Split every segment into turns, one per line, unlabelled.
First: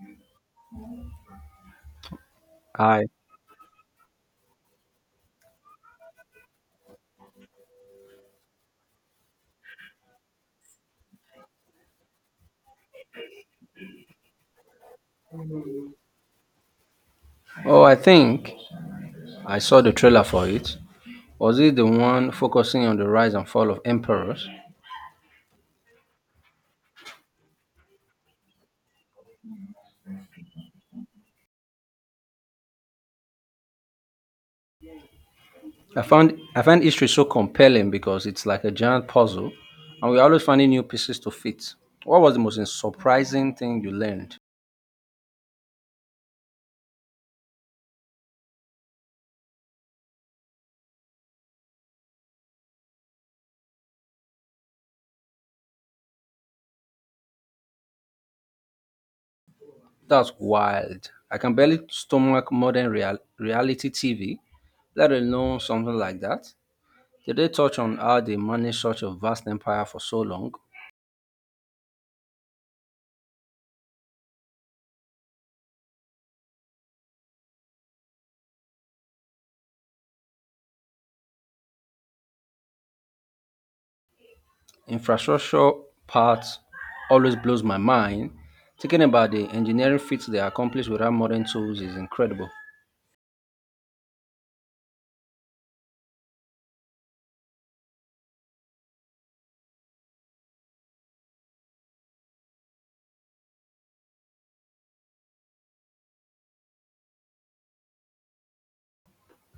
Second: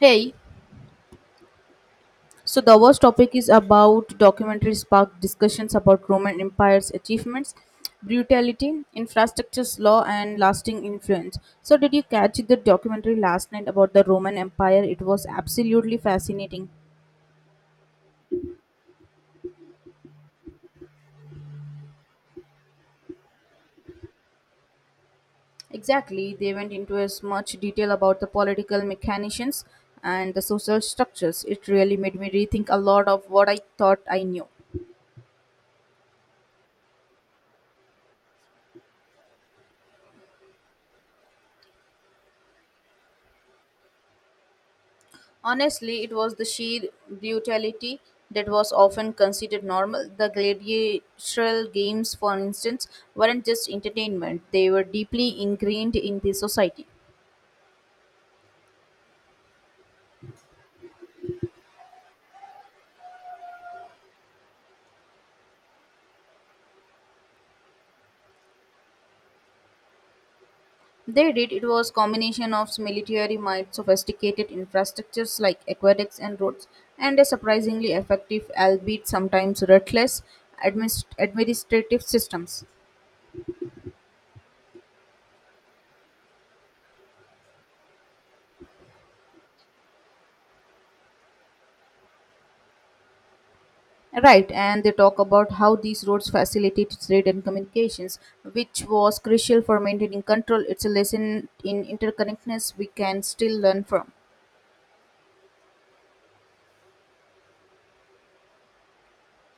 Hey, so the first
Hi.
topic is about documentaries spark discussions about Roman Empire's achievements, brutality, infrastructure's law, and lasting influence. So, did you catch the documentary last night about the Roman Empire? It was absolutely fascinating.
Oh, I think I saw the trailer for it. Was it the one focusing on the rise and fall of emperors?
Exactly, they went into as much detail about the political mechanisms and the social structures. It really made me rethink a lot of what I thought I knew.
I find history so compelling because it's like a giant puzzle, and we're always finding new pieces to fit. What was the most surprising thing you learned?
Honestly, it was the sheer brutality that was often considered normal. The gladiatorial games, for instance, weren't just entertainment, they were deeply ingrained in the society.
That's wild. I can barely stomach reality TV, let alone something like that. Did they touch on how they managed such a vast empire for so long?
They did it was combination of military might, sophisticated infrastructures like aqueducts and roads, and a surprisingly effective, albeit sometimes ruthless, administrative systems.
Infrastructure part always blows my mind. Thinking about the engineering feats they accomplish without modern tools is incredible.
Right, and they talk about how these roads facilitated trade and communications, which was crucial for maintaining control. It's a lesson in interconnectedness we can still learn from.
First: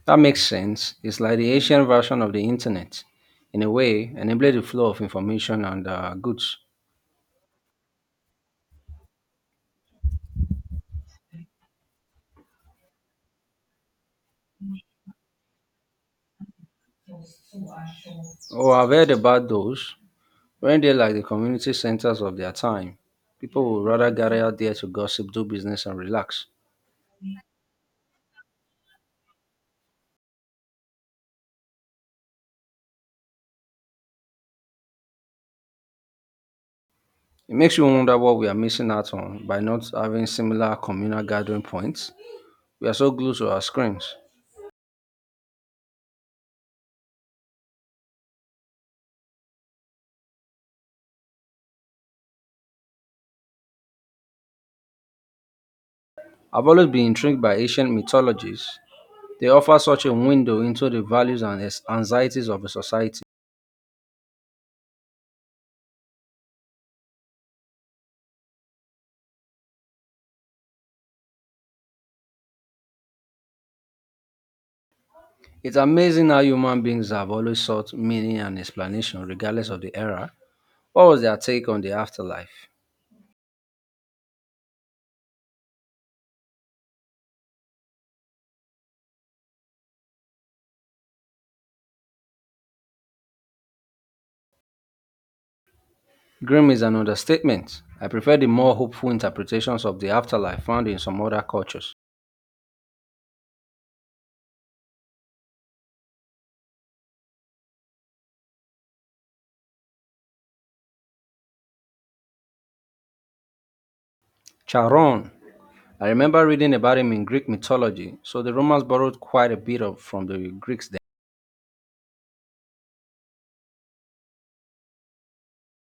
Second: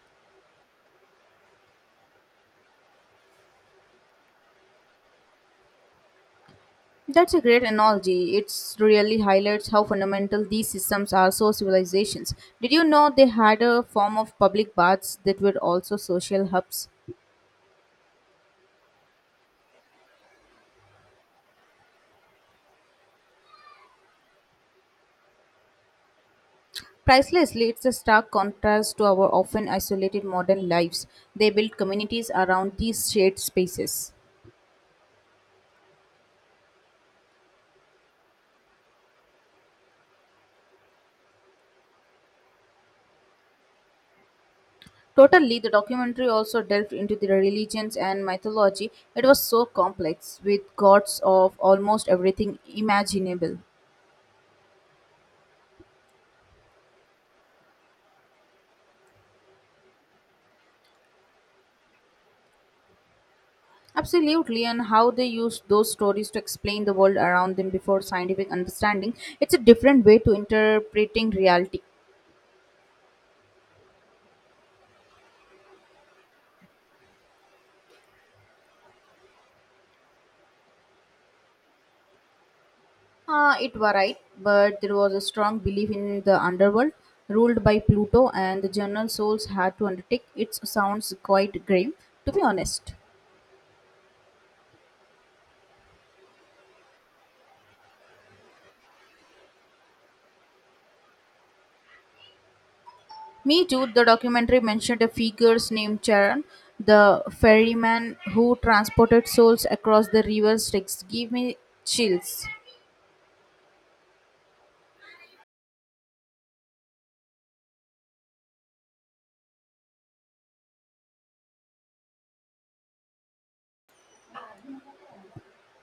That makes sense. It's like the Asian version of the internet, in a way, enabling the flow of information and goods.
That's a great analogy. It really highlights how fundamental these systems are so civilizations. Did you know they had a form of public baths that were also social hubs?
Oh, I've heard about those. When they're like the community centers of their time, people would rather gather out there to gossip, do business, and relax.
Pricelessly, it's a stark contrast to our often isolated modern lives. They built communities around these shared spaces.
It makes you wonder what we are missing out on by not having similar communal gathering points. We are so glued to our screens.
Totally, the documentary also delved into the religions and mythology. It was so complex, with gods of almost everything imaginable.
I've always been intrigued by ancient mythologies. They offer such a window into the values and anxieties of a society.
Absolutely, and how they used those stories to explain the world around them before scientific understanding. It's a different way to interpreting reality.
It's amazing how human beings have always sought meaning and explanation regardless of the era. What was their take on the afterlife?
It varied, but there was a strong belief in the underworld ruled by Pluto, and the general souls had to undertake. It sounds quite grim, to be honest.
Grim is an understatement. I prefer the more hopeful interpretations of the afterlife found in some other cultures.
Me too, the documentary mentioned a figure named Charon, the ferryman who transported souls across the river Styx. Give me chills.
Charon. I remember reading about him in Greek mythology, so the Romans borrowed quite a bit of from the Greeks then.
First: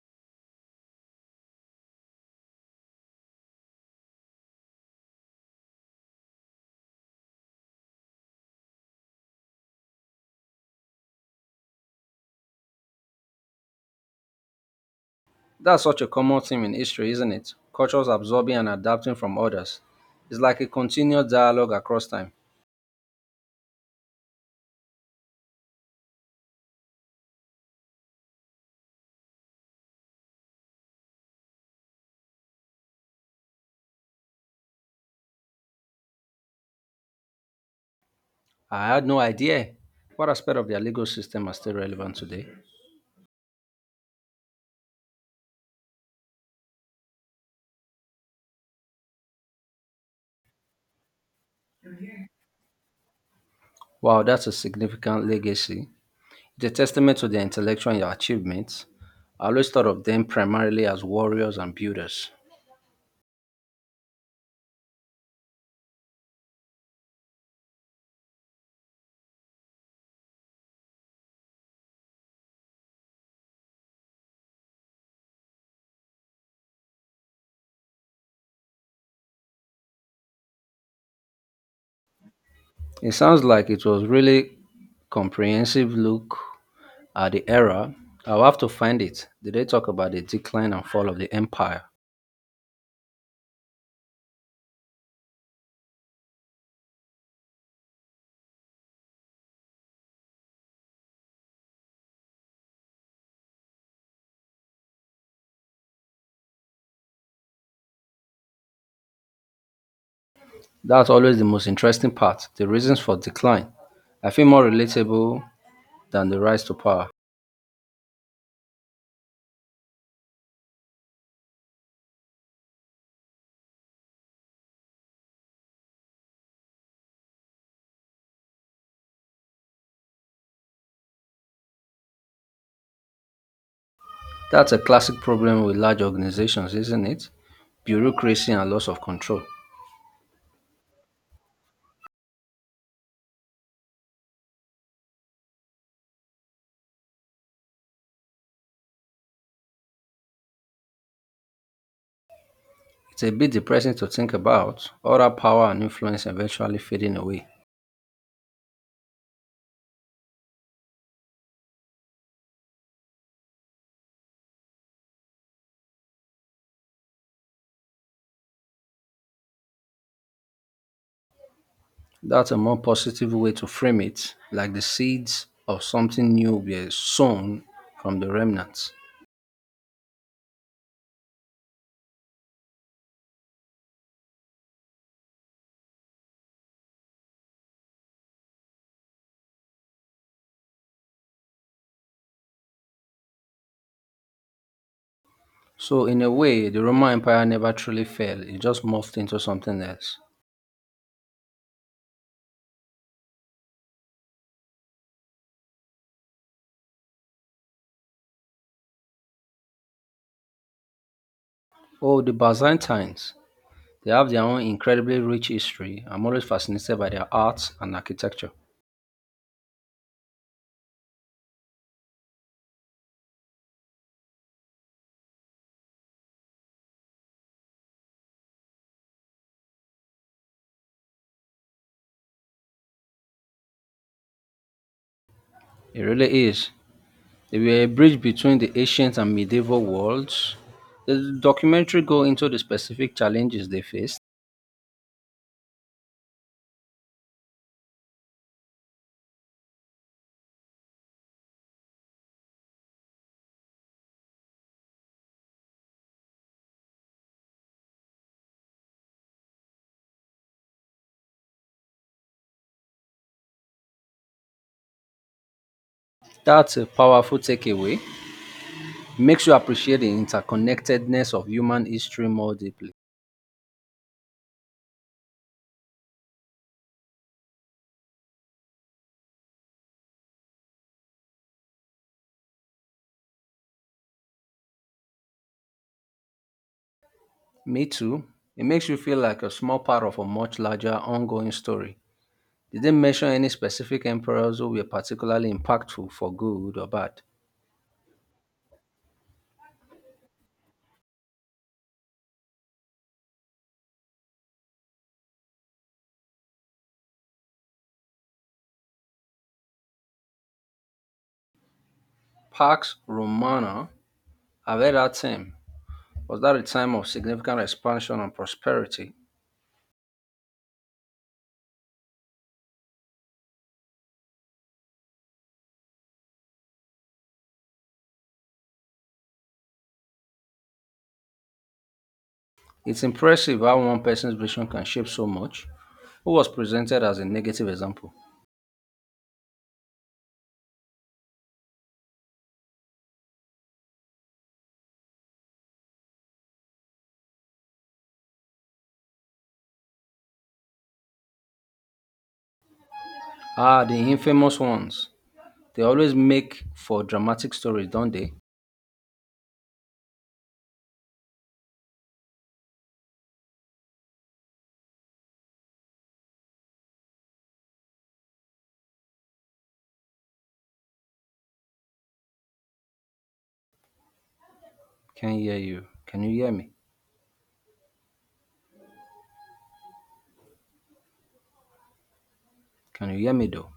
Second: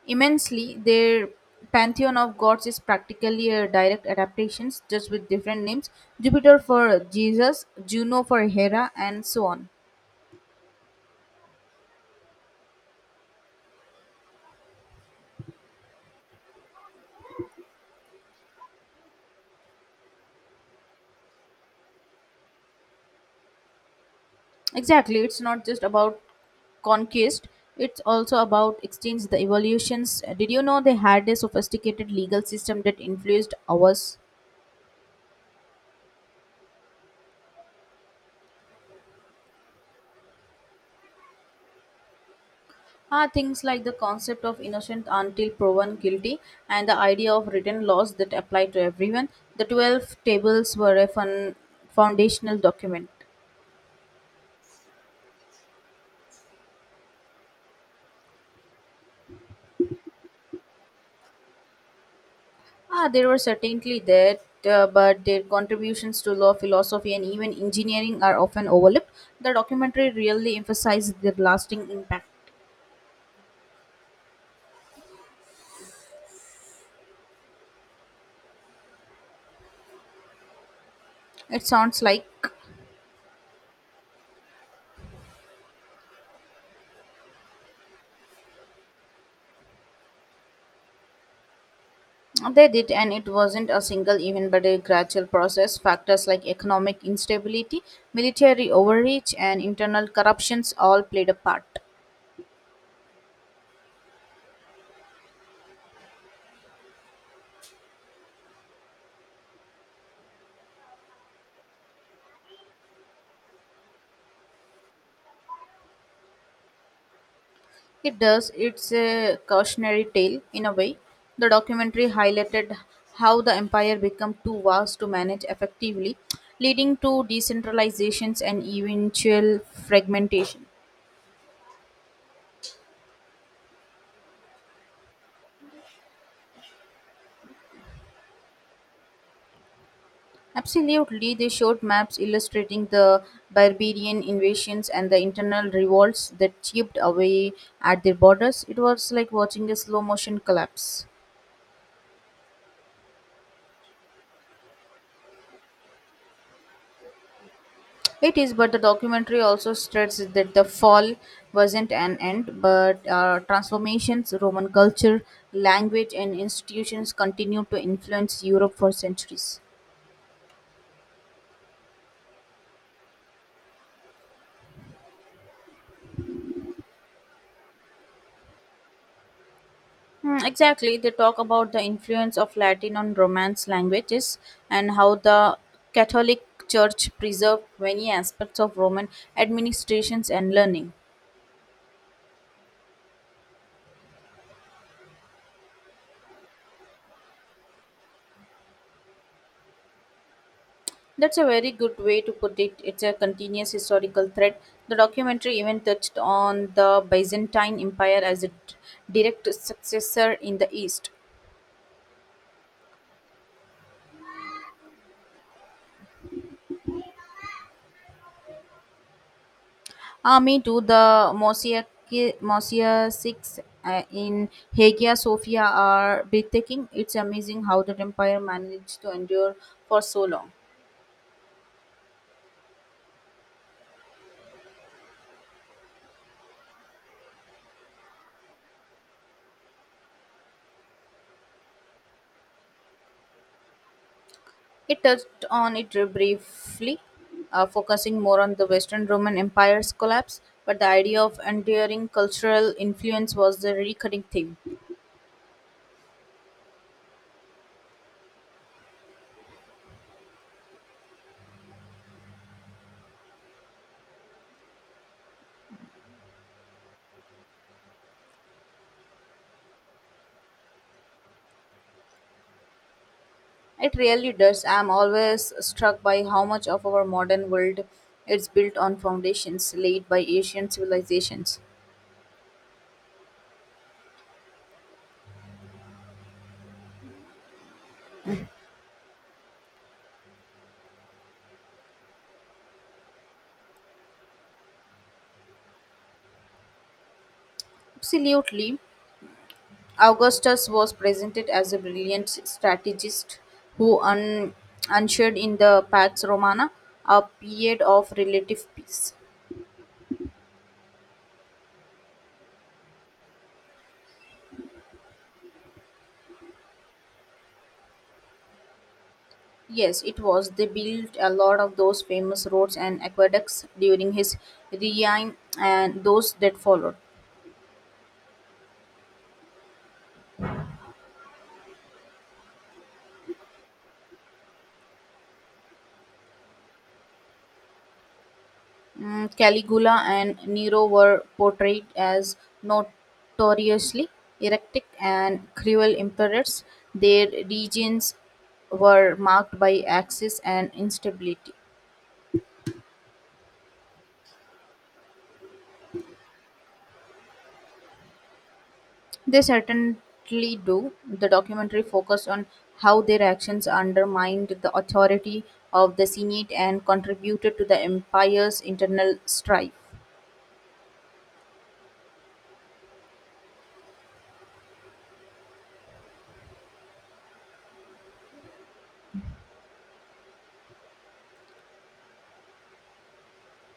Immensely, their pantheon of gods is practically a direct adaptation, just with different names. Jupiter for Jesus, Juno for Hera, and so on.
That's such a common theme in history, isn't it? Cultures absorbing and adapting from others. It's like a continuous dialogue across time.
Exactly, it's not just about conquest. It's also about exchange, the evolutions. Did you know they had a sophisticated legal system that influenced ours?
I had no idea what aspect of their legal system are still relevant today.
Ah, things like the concept of innocent until proven guilty and the idea of written laws that apply to everyone. The 12 tables were a fun, foundational document.
Wow, that's a significant legacy. It's a testament to their intellectual achievements. I always thought of them primarily as warriors and builders.
Ah, they were certainly there, but their contributions to law, philosophy, and even engineering are often overlooked. The documentary really emphasized their lasting impact. It sounds like
It sounds like it was really comprehensive look at the era. I'll have to find it. Did they talk about the decline and fall of the empire?
they did, and it wasn't a single event but a gradual process. Factors like economic instability, military overreach, and internal corruptions all played a part.
That's always the most interesting part, the reasons for decline. I feel more relatable than the rise to power.
It does, it's a cautionary tale in a way. The documentary highlighted how the empire became too vast to manage effectively, leading to decentralizations and eventual fragmentation.
That's a classic problem with large organizations, isn't it? Bureaucracy and loss of control.
Absolutely, they showed maps illustrating the barbarian invasions and the internal revolts that chipped away at their borders. It was like watching a slow motion collapse.
It's a bit depressing to think about, all that power and influence eventually fading away.
It is, but the documentary also stressed that the fall wasn't an end, but transformations, Roman culture, language, and institutions continued to influence Europe for centuries.
That's a more positive way to frame it, like the seeds of something new were sown from the remnants.
Exactly. They talk about the influence of Latin on Romance languages and how the Catholic Church preserved many aspects of Roman administrations and learning.
So, in a way, the Roman Empire never truly fell, it just morphed into something else.
That's a very good way to put it. It's a continuous historical thread. The documentary even touched on the Byzantine Empire as a direct successor in the East.
Oh, the Byzantines. They have their own incredibly rich history. I'm always fascinated by their art and architecture.
Me too. The mosaics in Hagia Sophia are breathtaking. It's amazing how the empire managed to endure for so long.
It really is. They were a bridge between the ancient and medieval worlds. The documentary go into the specific challenges they faced.
It touched on it briefly, focusing more on the Western Roman Empire's collapse, but the idea of enduring cultural influence was the recurring theme.
That's a powerful takeaway. Makes you appreciate the interconnectedness of human history more deeply.
It really does. I'm always struck by how much of our modern world is built on foundations laid by Asian civilizations.
Me too. It makes you feel like a small part of a much larger ongoing story. Did they mention any specific emperors who were particularly impactful for good or bad?
Absolutely. Augustus was presented as a brilliant strategist who ushered in the Pax Romana, a period of relative peace.
Pax Romana Avera team was that a time of significant expansion and prosperity.
Yes, it was. They built a lot of those famous roads and aqueducts during his reign and those that followed.
It's impressive how one person's vision can shape so much. Who was presented as a negative example?
Mm, Caligula and Nero were portrayed as notoriously erratic and cruel emperors. Their regions were marked by axis and instability.
Ah, the infamous ones. They always make for dramatic stories, don't they?
They certainly do. The documentary focused on how their actions undermined the authority of the Senate and contributed to the empire's internal strife.
Can you hear you? Can you hear me? Can you hear me though?